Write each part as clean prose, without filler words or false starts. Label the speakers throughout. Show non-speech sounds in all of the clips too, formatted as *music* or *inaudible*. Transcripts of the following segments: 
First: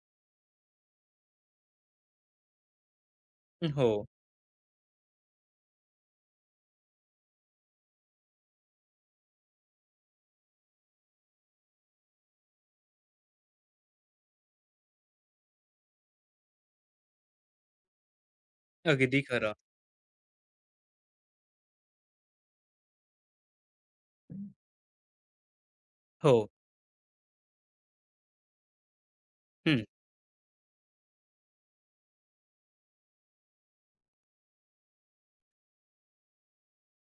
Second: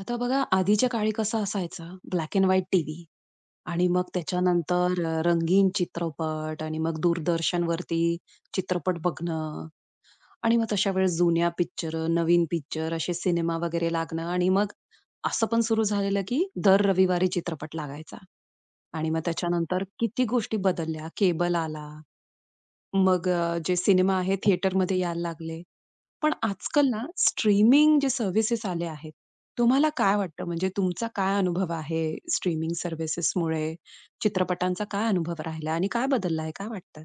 Speaker 1: आता बघा आधीच्या काळी कसं असायचं ब्लॅक अँड व्हाईट टीव्ही आणि
Speaker 2: हो,
Speaker 1: मग त्याच्यानंतर रंगीन चित्रपट आणि मग दूरदर्शनवरती चित्रपट बघणं आणि मग तशा वेळेस जुन्या पिक्चर, नवीन पिक्चर असे सिनेमा वगैरे लागणं आणि मग असं पण सुरू झालेलं की दर रविवारी चित्रपट लागायचा आणि
Speaker 2: अगदी
Speaker 1: मग
Speaker 2: खरं.
Speaker 1: त्याच्यानंतर किती गोष्टी बदलल्या. केबल आला. मग जे सिनेमा आहे थिएटरमध्ये यायला लागले. पण
Speaker 2: हो,
Speaker 1: आजकाल ना स्ट्रीमिंग जे सर्व्हिसेस आले आहेत,
Speaker 2: हं.
Speaker 1: तुम्हाला काय वाटतं म्हणजे तुमचा काय अनुभव आहे स्ट्रीमिंग सर्व्हिसेसमुळे? चित्रपटांचा काय अनुभव राहिला आणि काय बदलला आहे? काय वाटतं?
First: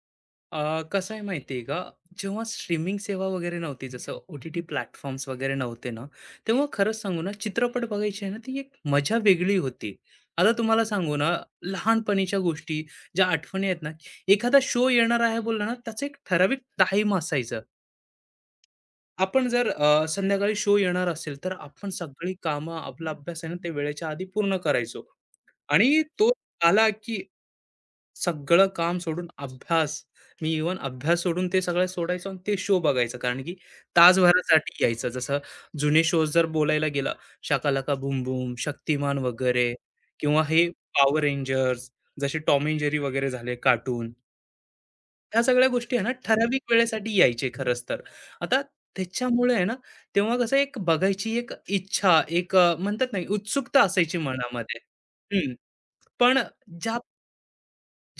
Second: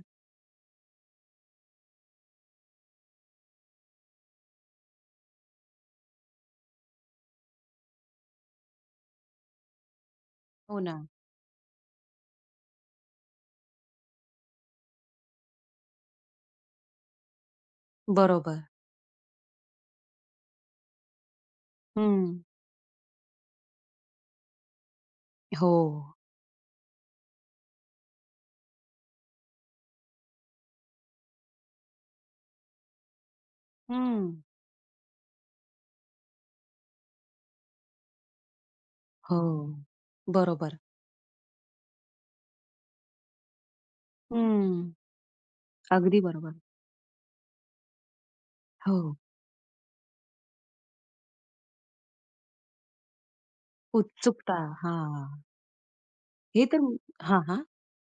Speaker 2: कसं आहे माहिती आहे का, जेव्हा स्ट्रीमिंग सेवा वगैरे नव्हती, जसं OTT प्लॅटफॉर्म्स वगैरे नव्हते ना, तेव्हा खरंच सांगू ना, चित्रपट बघायची आहे ना, ती एक मजा वेगळी होती. आता
Speaker 1: हो
Speaker 2: तुम्हाला
Speaker 1: ना.
Speaker 2: सांगू ना, लहानपणीच्या गोष्टी, ज्या आठवणी आहेत ना, एखादा शो येणार आहे बोलला ना, त्याचं एक ठराविक टाईम असायचं.
Speaker 1: बरोबर.
Speaker 2: आपण जर संध्याकाळी शो येणार असेल, तर आपण सगळी
Speaker 1: हं.
Speaker 2: कामं, आपला अभ्यास आहे ना, ते वेळेच्या आधी पूर्ण करायचो
Speaker 1: हो.
Speaker 2: आणि तो आला की सगळं काम सोडून अभ्यास. मी इव्हन अभ्यास सोडून ते सगळं सोडायचो आणि ते शो बघायचं. कारण की
Speaker 1: हं.
Speaker 2: तासभरासाठी यायचं. जसं जुने शोज जर बोलायला गेला, शाकालाका बूम बूम, शक्तिमान
Speaker 1: हो.
Speaker 2: वगैरे किंवा हे
Speaker 1: बरोबर.
Speaker 2: पॉवर रेंजर्स, जसे टॉम अँड जेरी वगैरे झाले कार्टून.
Speaker 1: हं.
Speaker 2: ह्या सगळ्या गोष्टी आहे ना,
Speaker 1: अगदी बरोबर.
Speaker 2: ठराविक वेळेसाठी यायचे खरंच तर. आता
Speaker 1: हो.
Speaker 2: त्याच्यामुळे आहे ना, तेव्हा कसं एक बघायची एक इच्छा, एक म्हणतात ना, उत्सुकता असायची
Speaker 1: उत्सुकता.
Speaker 2: मनामध्ये.
Speaker 1: हां.
Speaker 2: हं. पण
Speaker 1: हे तर
Speaker 2: ज्या
Speaker 1: हां, हां.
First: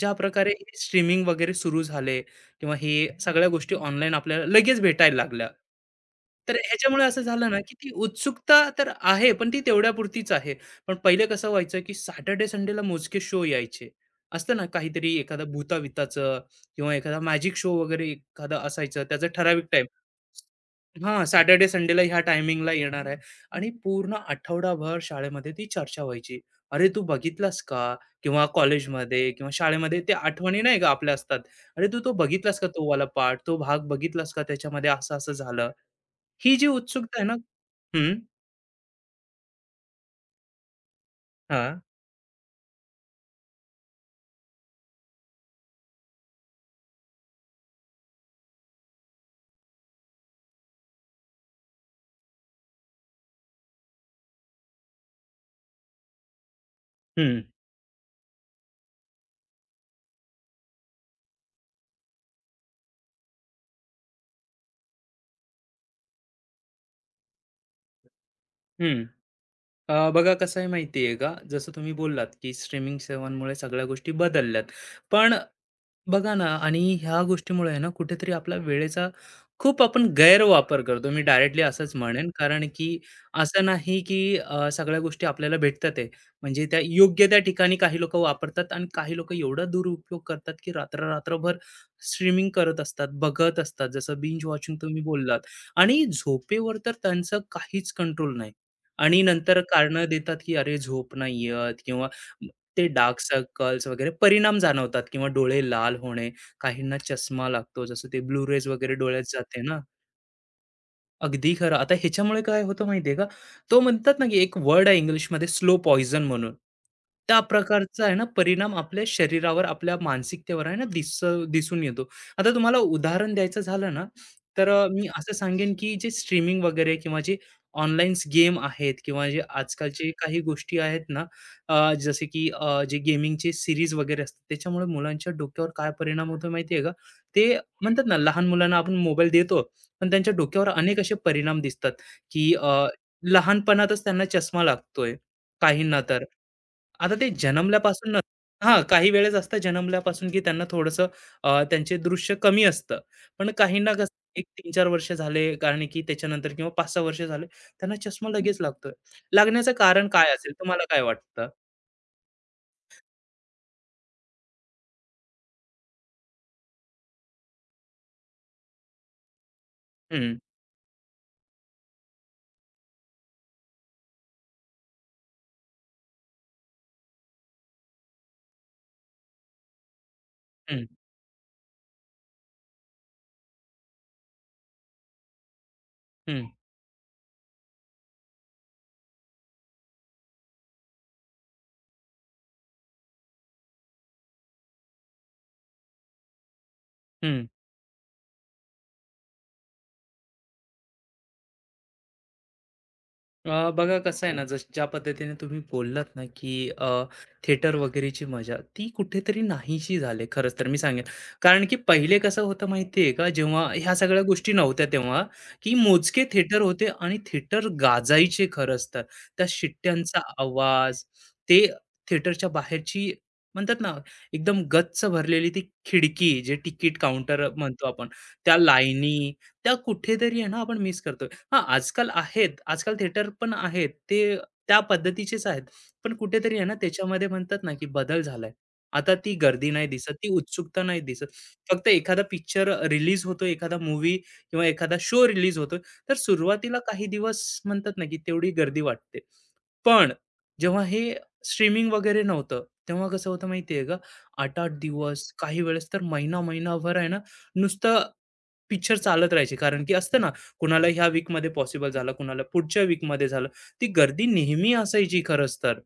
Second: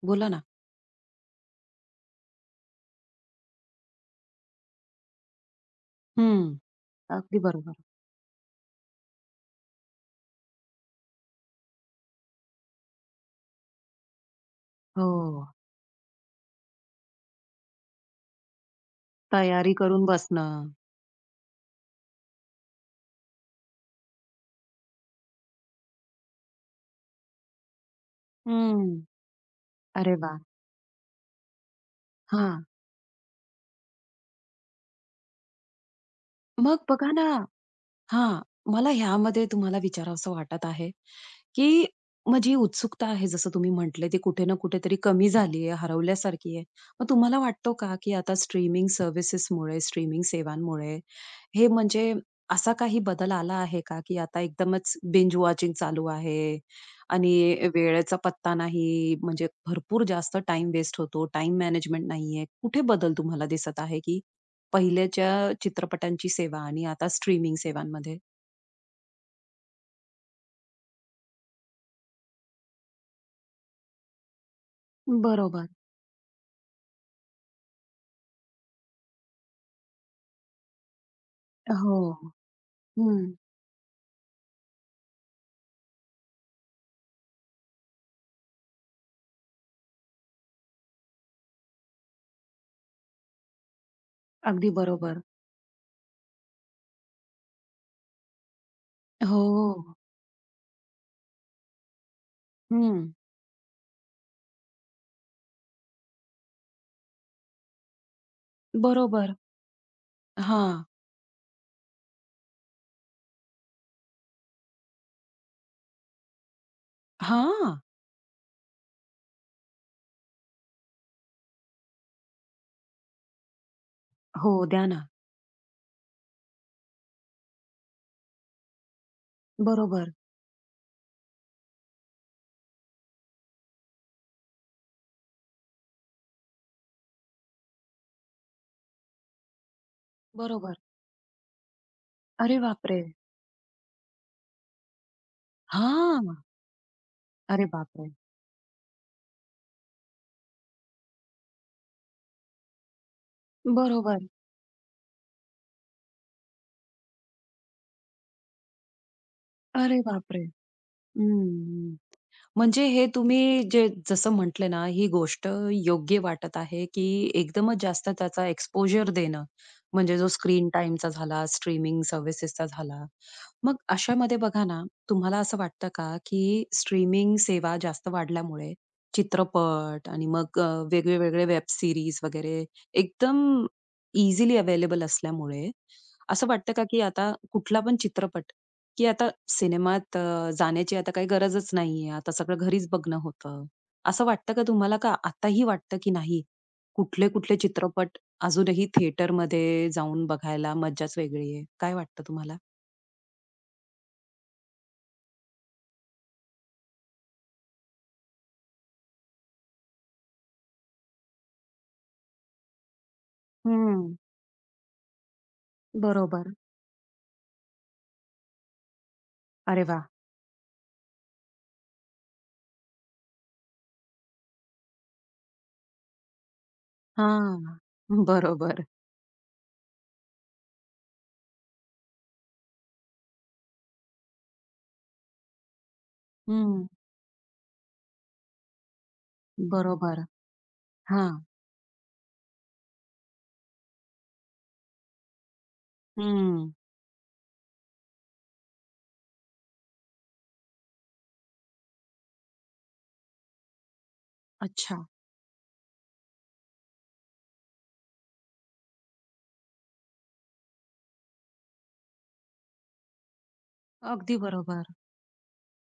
Speaker 2: ज्या
Speaker 1: बोला ना.
Speaker 2: प्रकारे स्ट्रीमिंग वगैरे सुरू झाले किंवा हे सगळ्या गोष्टी ऑनलाईन आपल्याला लगेच भेटायला लागल्या.
Speaker 1: हं.
Speaker 2: तर ह्याच्यामुळे असं
Speaker 1: अगदी
Speaker 2: झालं ना, की
Speaker 1: बरोबर.
Speaker 2: ती उत्सुकता तर आहे, पण ती तेवढ्यापुरतीच आहे. पण पहिले कसं व्हायचं, की सॅटर्डे संडेला मोजके शो यायचे. असतं ना काहीतरी एखादा
Speaker 1: हो.
Speaker 2: भूताविताचं किंवा एखादा मॅजिक शो वगैरे एखादा असायचं त्याचा ठराविक
Speaker 1: तयारी
Speaker 2: टाईम.
Speaker 1: करून बसणं.
Speaker 2: हां, सॅटर्डे संडेला ह्या टायमिंगला येणार आहे आणि पूर्ण आठवडाभर शाळेमध्ये ती चर्चा व्हायची. "अरे, तू बघितलास का?" किंवा
Speaker 1: हं.
Speaker 2: कॉलेजमध्ये किंवा शाळेमध्ये ते
Speaker 1: अरे वाह!
Speaker 2: आठवणी नाही का आपल्या असतात. "अरे, तू तो बघितलास
Speaker 1: हां.
Speaker 2: का तो वाला पार्ट? तो भाग बघितलास का? त्याच्यामध्ये असं-असं झालं." ही जी
Speaker 1: मग बघा
Speaker 2: उत्सुकता
Speaker 1: ना
Speaker 2: आहे ना हं,
Speaker 1: हां, मला ह्यामध्ये तुम्हाला विचारावसं वाटत आहे,
Speaker 2: हां,
Speaker 1: की माझी उत्सुकता आहे जसं तुम्ही म्हटले, ती कुठे ना कुठेतरी कमी झाली आहे, हरवल्यासारखी आहे. मग तुम्हाला वाटतो का, की आता स्ट्रीमिंग सर्व्हिसेसमुळे, स्ट्रीमिंग सेवांमुळे हे म्हणजे असा काही बदल आला आहे का, की आता एकदमच बिंज वॉचिंग चालू आहे आणि
Speaker 2: हं,
Speaker 1: वेळेचा पत्ता नाही, म्हणजे भरपूर जास्त टाईम वेस्ट होतो, टाईम मॅनेजमेंट नाहीये. कुठे बदल तुम्हाला दिसत आहे, की पहिल्याच्या चित्रपटांची सेवा आणि आता स्ट्रीमिंग सेवांमध्ये?
Speaker 2: हं. बघा कसं आहे माहिती आहे का, जसं तुम्ही बोललात, की स्ट्रीमिंग सेवांमुळे सगळ्या गोष्टी बदलल्यात. पण
Speaker 1: बरोबर.
Speaker 2: बघा ना आणि ह्या गोष्टीमुळे आहे ना कुठेतरी आपला वेळेचा खूप आपण गैरवापर करतो, मी डायरेक्टली असंच
Speaker 1: हो.
Speaker 2: म्हणेन.
Speaker 1: हो.
Speaker 2: कारण की
Speaker 1: हं.
Speaker 2: असं नाही की सगळ्या गोष्टी आपल्याला भेटतात आहे, म्हणजे त्या योग्य त्या ठिकाणी काही लोक वापरतात आणि काही लोक एवढा दुरुपयोग करतात की रात्र रात्रभर स्ट्रीमिंग करत असतात, बघत असतात, जसं बिंज
Speaker 1: अगदी
Speaker 2: वॉचिंग तुम्ही
Speaker 1: बरोबर.
Speaker 2: बोललात. आणि झोपेवर तर त्यांचं काहीच कंट्रोल नाही, आणि
Speaker 1: हो.
Speaker 2: नंतर
Speaker 1: हो.
Speaker 2: कारणं देतात की अरे झोप नाही येत किंवा ते
Speaker 1: हं.
Speaker 2: डार्क सर्कल्स वगैरे परिणाम जाणवतात किंवा डोळे लाल होणे, काहींना चष्मा लागतो, जसं ते ब्लू रेज वगैरे डोळ्यात
Speaker 1: बरोबर.
Speaker 2: जाते ना,
Speaker 1: हां.
Speaker 2: अगदी खरं. आता ह्याच्यामुळे काय होतं माहिती आहे का, तो म्हणतात ना, की एक वर्ड आहे इंग्लिशमध्ये स्लो पॉइझन म्हणून. त्या
Speaker 1: हां.
Speaker 2: प्रकारचा आहे ना परिणाम आपल्या शरीरावर, आपल्या मानसिकतेवर आहे ना दिसून येतो. आता तुम्हाला उदाहरण द्यायचं झालं ना,
Speaker 1: हो,
Speaker 2: तर
Speaker 1: द्या
Speaker 2: मी
Speaker 1: ना.
Speaker 2: असं सांगेन, की जे स्ट्रीमिंग वगैरे किंवा जे ऑनलाईन गेम आहेत किंवा जे आजकालचे
Speaker 1: बरोबर,
Speaker 2: काही गोष्टी आहेत ना, जसे की जे गेमिंगचे सीरीज वगैरे असतात, त्याच्यामुळे मुलांच्या डोक्यावर काय परिणाम होतो माहिती का? ते म्हणतात ना, लहान मुलांना आपण मोबाईल देतो पण त्यांच्या डोक्यावर
Speaker 1: बरोबर.
Speaker 2: अनेक असे परिणाम दिसतात, की
Speaker 1: अरे बापरे!
Speaker 2: लहानपणातच त्यांना चष्मा लागतोय, काहींना तर.
Speaker 1: हां.
Speaker 2: आता ते
Speaker 1: अरे बापरे!
Speaker 2: जन्मल्यापासून हां, काही वेळेस असतं जन्मल्यापासून, की त्यांना थोडंसं त्यांचे दृश्य कमी असतं. पण काहींना कसं
Speaker 1: बरोबर.
Speaker 2: एक 3-4 वर्ष झाले, कारण की त्याच्यानंतर किंवा 5-6 वर्ष झाले, त्यांना चष्मा लगेच लागतोय. लागण्याचं
Speaker 1: अरे
Speaker 2: कारण काय
Speaker 1: बापरे!
Speaker 2: असेल? तुम्हाला काय वाटतं?
Speaker 1: हं. म्हणजे हे तुम्ही जे जसं म्हटले ना, ही गोष्ट योग्य वाटत आहे, की एकदमच जास्त त्याचा एक्सपोजर देणं. म्हणजे जो
Speaker 2: हं,
Speaker 1: स्क्रीन टाईमचा झाला, स्ट्रीमिंग सर्व्हिसेसचा झाला. मग अशामध्ये बघा ना, तुम्हाला असं वाटतं का, की स्ट्रीमिंग सेवा जास्त वाढल्यामुळे चित्रपट आणि मग
Speaker 2: हं,
Speaker 1: वेगळे वेब सीरीज वगैरे एकदम इझिली अवेलेबल असल्यामुळे,
Speaker 2: हं,
Speaker 1: असं वाटतं का, की आता कुठला पण चित्रपट की आता सिनेमात जाण्याची आता काही गरजच नाहीये. आता सगळं घरीच बघणं होतं. असं वाटतं का तुम्हाला का आताही वाटतं की नाही,
Speaker 2: हं.
Speaker 1: कुठले-कुठले चित्रपट अजूनही थिएटरमध्ये जाऊन बघायला मज्जाच वेगळी आहे? काय वाटतं तुम्हाला?
Speaker 2: बघा कसं आहे ना, ज्या पद्धतीने तुम्ही बोललात ना, की थिएटर वगैरेची मजा ती कुठेतरी नाहीशी झाली, खरंच तर मी सांगेन. कारण की पहिले कसं होतं माहिती आहे का, जेव्हा ह्या
Speaker 1: हं.
Speaker 2: सगळ्या गोष्टी नव्हत्या तेव्हा, की मोजके
Speaker 1: बरोबर.
Speaker 2: थिएटर होते आणि थिएटर गाजायचे खरंच तर. त्या
Speaker 1: अरे वाह!
Speaker 2: शिट्ट्यांचा आवाज, ते थिएटरच्या बाहेरची म्हणतात ना एकदम गच्च भरलेली ती खिडकी जे तिकीट काउंटर
Speaker 1: हां.
Speaker 2: म्हणतो आपण, त्या
Speaker 1: बरोबर.
Speaker 2: लाईनी त्या कुठेतरी आहे ना आपण मिस करतो. हां, आजकाल आहेत. आजकाल थिएटर पण आहेत. ते त्या पद्धतीचेच आहेत. पण कुठेतरी आहे ना,
Speaker 1: हं.
Speaker 2: त्याच्यामध्ये म्हणतात ना, की बदल झालाय. आता ती गर्दी नाही दिसत,
Speaker 1: बरोबर.
Speaker 2: ती उत्सुकता नाही दिसत.
Speaker 1: हां.
Speaker 2: फक्त एखादा पिक्चर रिलीज होतो, एखादा मूवी किंवा एखादा शो रिलीज होतोय, तर
Speaker 1: हं.
Speaker 2: सुरुवातीला काही दिवस म्हणतात ना, की तेवढी गर्दी वाटते. पण जेव्हा हे स्ट्रीमिंग वगैरे नव्हतं, तेव्हा कसं होतं माहिती का? 8-8
Speaker 1: अच्छा.
Speaker 2: दिवस, काही वेळेस तर महिना-महिनाभर आहे ना, नुसतं पिक्चर चालत राहायचे. कारण की असतं ना, कुणाला ह्या वीकमध्ये पॉसिबल झालं, कुणाला पुढच्या वीकमध्ये झालं. ती गर्दी
Speaker 1: अगदी
Speaker 2: नेहमी
Speaker 1: बरोबर.
Speaker 2: असायची खरंच तर.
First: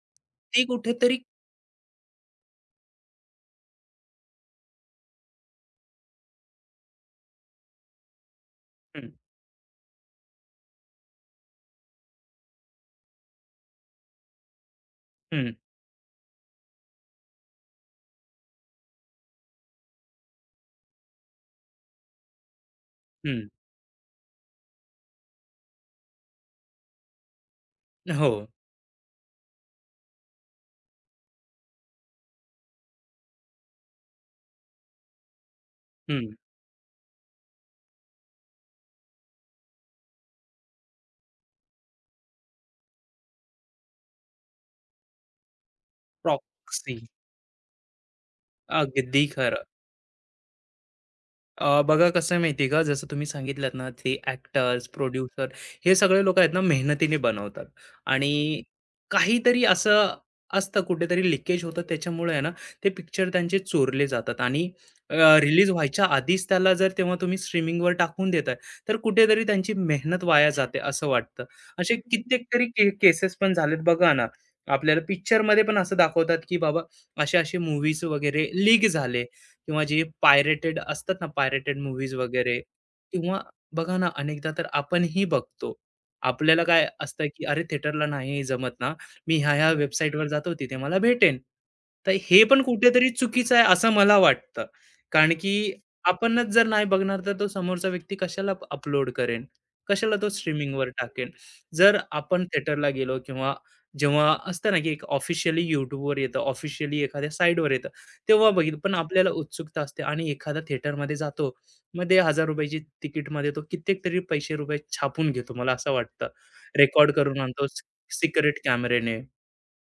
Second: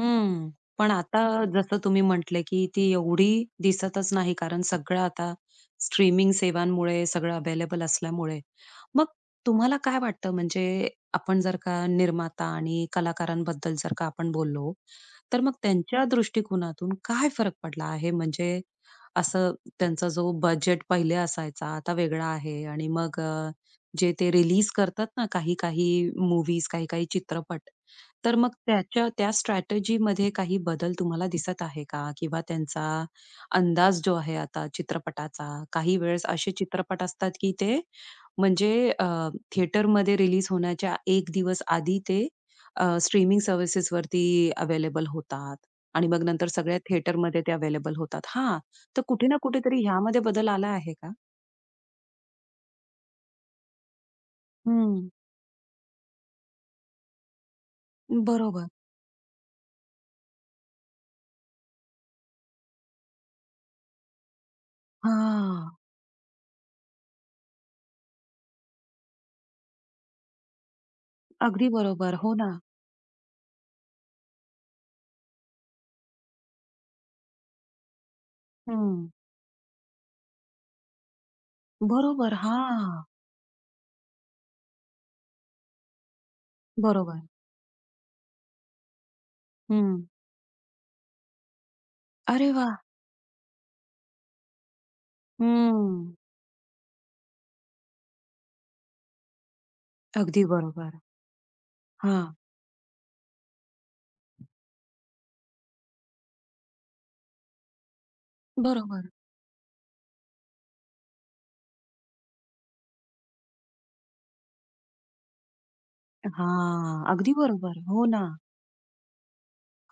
Speaker 1: हं.
Speaker 2: ती
Speaker 1: पण
Speaker 2: कुठेतरी
Speaker 1: आता जसं तुम्ही म्हटले, की ती एवढी दिसतच नाही कारण सगळं आता स्ट्रीमिंग सेवांमुळे सगळं अवेलेबल असल्यामुळे. मग
Speaker 2: हं,
Speaker 1: तुम्हाला काय वाटतं म्हणजे आपण जर का निर्माता आणि कलाकारांबद्दल जर का आपण बोललो, तर
Speaker 2: हं,
Speaker 1: मग त्यांच्या दृष्टिकोनातून काय फरक पडला आहे? म्हणजे असं त्यांचा जो बजेट पहिले असायचा आता वेगळा आहे आणि मग
Speaker 2: हं.
Speaker 1: जे ते रिलीज करतात ना काही-काही मूव्हीज, काही-काही चित्रपट,
Speaker 2: हो,
Speaker 1: तर मग त्याच्या त्या स्ट्रॅटेजीमध्ये काही बदल तुम्हाला दिसत आहे का? किंवा त्यांचा अंदाज जो आहे आता चित्रपटाचा, काही वेळेस
Speaker 2: हं.
Speaker 1: असे चित्रपट असतात, की ते म्हणजे थिएटरमध्ये रिलीज होण्याच्या एक दिवस आधी ते स्ट्रीमिंग सर्व्हिसेसवरती अवेलेबल होतात आणि मग नंतर सगळ्या
Speaker 2: प्रॉक्सी.
Speaker 1: थिएटरमध्ये ते अवेलेबल होतात. हां, तर
Speaker 2: अगदी
Speaker 1: कुठे ना
Speaker 2: खरं.
Speaker 1: कुठेतरी ह्यामध्ये बदल आला आहे का?
Speaker 2: बघा कसं आहे माहिती आहे का, जसं तुम्ही सांगितलंत ना, ते ॲक्टर्स,
Speaker 1: हं.
Speaker 2: प्रोड्युसर हे सगळे लोकं आहेत ना, मेहनतीने बनवतात आणि
Speaker 1: बरोबर.
Speaker 2: काहीतरी असं असतं, कुठेतरी लिकेज होतं. त्याच्यामुळे आहे ना, ते पिक्चर त्यांचे चोरले जातात आणि रिलीज
Speaker 1: हां.
Speaker 2: व्हायच्या आधीच त्याला जर तेव्हा तुम्ही स्ट्रीमिंगवर टाकून देताय, तर कुठेतरी त्यांची मेहनत वाया जाते, असं वाटतं.
Speaker 1: अगदी
Speaker 2: असे
Speaker 1: बरोबर. हो
Speaker 2: कित्येक
Speaker 1: ना.
Speaker 2: तरी केसेस पण झालेत बघा ना, आपल्याला पिक्चरमध्ये पण असं दाखवतात, की बाबा असे-असे मूव्हीज वगैरे लीक
Speaker 1: हं.
Speaker 2: झाले. किंवा जे पायरेटेड असतात ना, पायरेटेड मूव्हीज
Speaker 1: बरोबर.
Speaker 2: वगैरे,
Speaker 1: हां.
Speaker 2: किंवा बघा ना, अनेकदा तर आपणही बघतो. आपल्याला काय
Speaker 1: बरोबर.
Speaker 2: असतं, की "अरे, थिएटरला नाही जमत ना, मी ह्या-ह्या
Speaker 1: हं.
Speaker 2: वेबसाईटवर जातो, तिथे मला भेटेन." तर हे
Speaker 1: अरे
Speaker 2: पण
Speaker 1: वाह!
Speaker 2: कुठेतरी चुकीचं आहे, असं मला वाटतं. कारण की
Speaker 1: हं.
Speaker 2: आपणच जर नाही बघणार, तर तो समोरचा व्यक्ती कशाला अपलोड करेन? कशाला तो
Speaker 1: अगदी
Speaker 2: स्ट्रीमिंगवर
Speaker 1: बरोबर.
Speaker 2: टाकेन? जर
Speaker 1: हां.
Speaker 2: आपण थिएटरला गेलो, किंवा जेव्हा असतं ना, की एक ऑफिशियली YouTubeवर येतं, ऑफिशियली एखाद्या साईटवर येतं. तेव्हा बघील, पण
Speaker 1: बरोबर.
Speaker 2: आपल्याला उत्सुकता असते आणि एखादा थिएटरमध्ये जातो. मग ते ₹1000ची तिकीटमध्ये तो कित्येक तरी पैसे रुपये छापून घेतो, मला असं वाटतं.
Speaker 1: हां.
Speaker 2: रेकॉर्ड
Speaker 1: अगदी
Speaker 2: करून आणतो
Speaker 1: बरोबर. हो ना.
Speaker 2: सिक्रेट कॅमेऱ्याने.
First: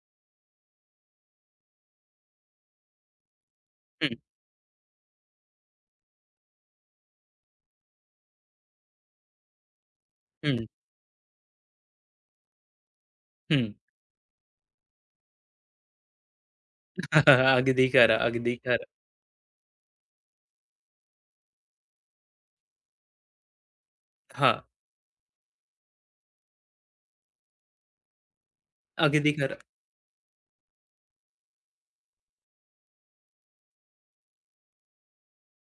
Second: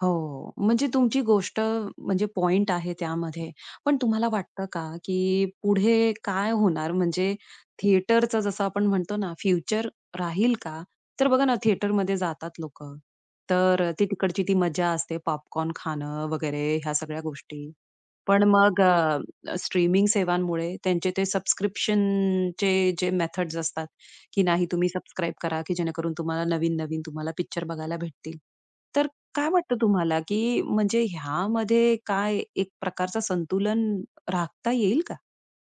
Speaker 1: हो. म्हणजे तुमची गोष्ट म्हणजे पॉइंट आहे त्यामध्ये. पण
Speaker 2: हं,
Speaker 1: तुम्हाला वाटतं का, की पुढे काय होणार? म्हणजे थिएटरचं जसं आपण म्हणतो ना, फ्युचर राहील
Speaker 2: हं,
Speaker 1: का? तर बघा ना, थिएटरमध्ये जातात लोकं.
Speaker 2: हं.
Speaker 1: तर ती तिकडची ती मजा असते, पॉपकॉर्न खाणं वगैरे ह्या सगळ्या
Speaker 2: *laughs*
Speaker 1: गोष्टी.
Speaker 2: अगदी खरं,
Speaker 1: पण
Speaker 2: अगदी
Speaker 1: मग
Speaker 2: खरं.
Speaker 1: स्ट्रीमिंग सेवांमुळे त्यांचे ते सबस्क्रिप्शनचे जे मेथड्स असतात, की
Speaker 2: हां,
Speaker 1: नाही तुम्ही सबस्क्राईब करा, की जेणेकरून तुम्हाला नवीन-नवीन तुम्हाला पिक्चर बघायला भेटतील. तर
Speaker 2: अगदी
Speaker 1: काय
Speaker 2: खरं.
Speaker 1: वाटतं तुम्हाला, की म्हणजे ह्यामध्ये काय एक प्रकारचं संतुलन राखता येईल का?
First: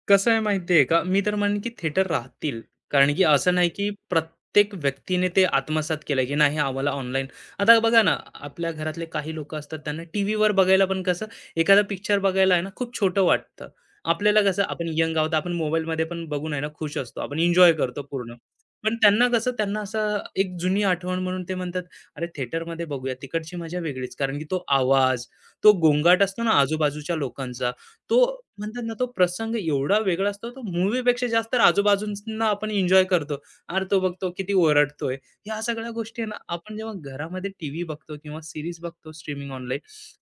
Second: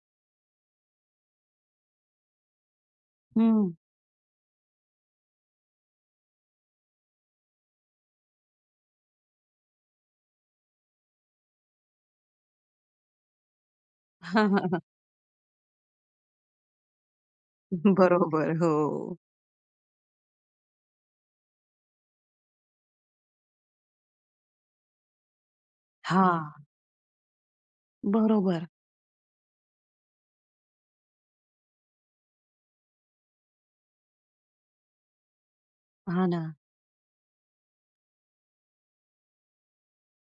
Speaker 2: कसं आहे माहितीये का? मी तर म्हणेन की थिएटर राहतील. कारण की असं नाही
Speaker 1: हं.
Speaker 2: की प्रत्येक व्यक्तीने ते आत्मसात केलं, की नाही आम्हाला ऑनलाईन. आता बघा ना, आपल्या घरातले काही लोकं असतात त्यांना टीव्हीवर बघायला पण कसं एखादा पिक्चर बघायला आहे ना खूप छोटं वाटतं. आपल्याला कसं आपण
Speaker 1: *laughs*
Speaker 2: यंग आहोत, आपण मोबाईलमध्ये पण बघून आहे ना खुश असतो. आपण एन्जॉय करतो पूर्ण.
Speaker 1: बरोबर, हो.
Speaker 2: पण त्यांना कसं, त्यांना असं एक जुनी आठवण म्हणून ते म्हणतात, "अरे, थिएटरमध्ये बघूया." तिकडची मजा वेगळीच. कारण की तो आवाज, तो गोंगाट असतो ना
Speaker 1: हां,
Speaker 2: आजूबाजूच्या लोकांचा, तो
Speaker 1: बरोबर.
Speaker 2: म्हणतात ना तो प्रसंग एवढा वेगळा असतो, तो मूवीपेक्षा जास्त आजूबाजूंना आपण एन्जॉय करतो. अरे, तो बघतो किती ओरडतोय. ह्या सगळ्या गोष्टी
Speaker 1: हां
Speaker 2: आहे ना,
Speaker 1: ना.
Speaker 2: आपण जेव्हा घरामध्ये टीव्ही बघतो किंवा सिरीज बघतो स्ट्रीमिंग ऑनलाईन,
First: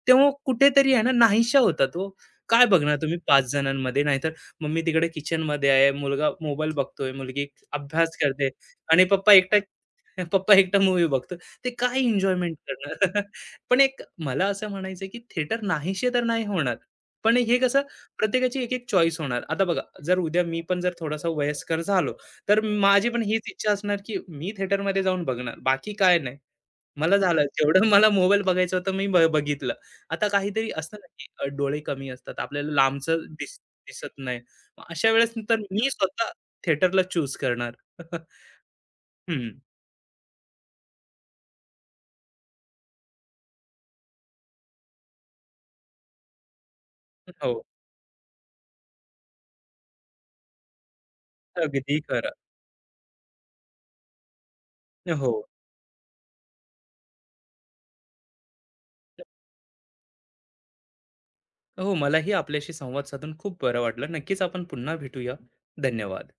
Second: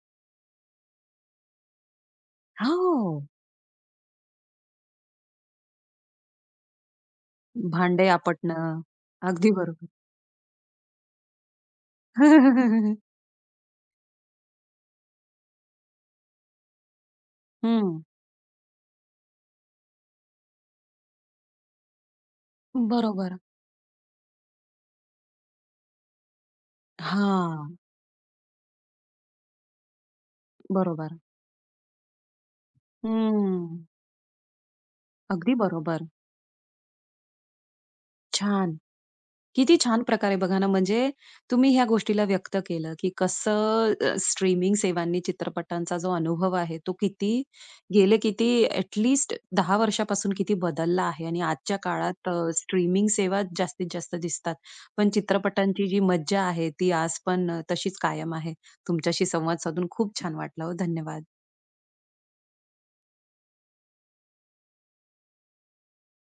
Speaker 2: तेव्हा कुठेतरी आहे ना नाहीशा होता तो. काय बघणार तुम्ही
Speaker 1: हो.
Speaker 2: पाच जणांमध्ये नाहीतर, मम्मी तिकडे किचन मध्ये आहे, मुलगा मोबाईल बघतोय, मुलगी
Speaker 1: भांडे
Speaker 2: अभ्यास करते,
Speaker 1: आपटणं.
Speaker 2: आणि पप्पा
Speaker 1: अगदी
Speaker 2: एकटा.
Speaker 1: बरोबर.
Speaker 2: *laughs* पप्पा एकटा मूवी बघतो, ते काय एन्जॉयमेंट
Speaker 1: *laughs*
Speaker 2: करणार. *laughs* पण एक मला असं म्हणायचं की थिएटर नाहीशे तर नाही होणार, पण हे कसं
Speaker 1: हं.
Speaker 2: प्रत्येकाची एक एक चॉईस होणार. आता बघा, जर उद्या मी पण जर थोडासा वयस्कर झालो, तर माझी पण
Speaker 1: बरोबर.
Speaker 2: हीच इच्छा असणार, की मी थिएटरमध्ये जाऊन बघणार. बाकी काय नाही. मला झालं,
Speaker 1: हां,
Speaker 2: जेवढं मला मोबाईल बघायचं होतं मी बघितलं. आता काहीतरी असतं ना,
Speaker 1: बरोबर.
Speaker 2: की डोळे कमी असतात. आपल्याला लांबचं
Speaker 1: हं.
Speaker 2: दिसत नाही. मग अशा वेळेस
Speaker 1: अगदी
Speaker 2: तर मी
Speaker 1: बरोबर.
Speaker 2: स्वतः थिएटरला चूज करणार. *laughs*
Speaker 1: छान.
Speaker 2: हं.
Speaker 1: किती छान प्रकारे बघा ना, म्हणजे तुम्ही ह्या गोष्टीला व्यक्त केलं, की कसं स्ट्रीमिंग सेवांनी चित्रपटांचा जो अनुभव आहे, तो किती
Speaker 2: हो.
Speaker 1: गेले किती दहा 10 वर्षापासून किती बदलला आहे आणि आजच्या
Speaker 2: अगदी
Speaker 1: काळात
Speaker 2: खरं.
Speaker 1: स्ट्रीमिंग सेवा जास्तीत जास्त दिसतात. पण
Speaker 2: हो.
Speaker 1: चित्रपटांची जी मज्जा आहे, ती आज पण तशीच कायम आहे. तुमच्याशी संवाद साधून खूप छान वाटलं हो. धन्यवाद.
Speaker 2: हो, मलाही आपल्याशी संवाद साधून खूप बरं वाटलं. नक्कीच आपण पुन्हा भेटूया. धन्यवाद.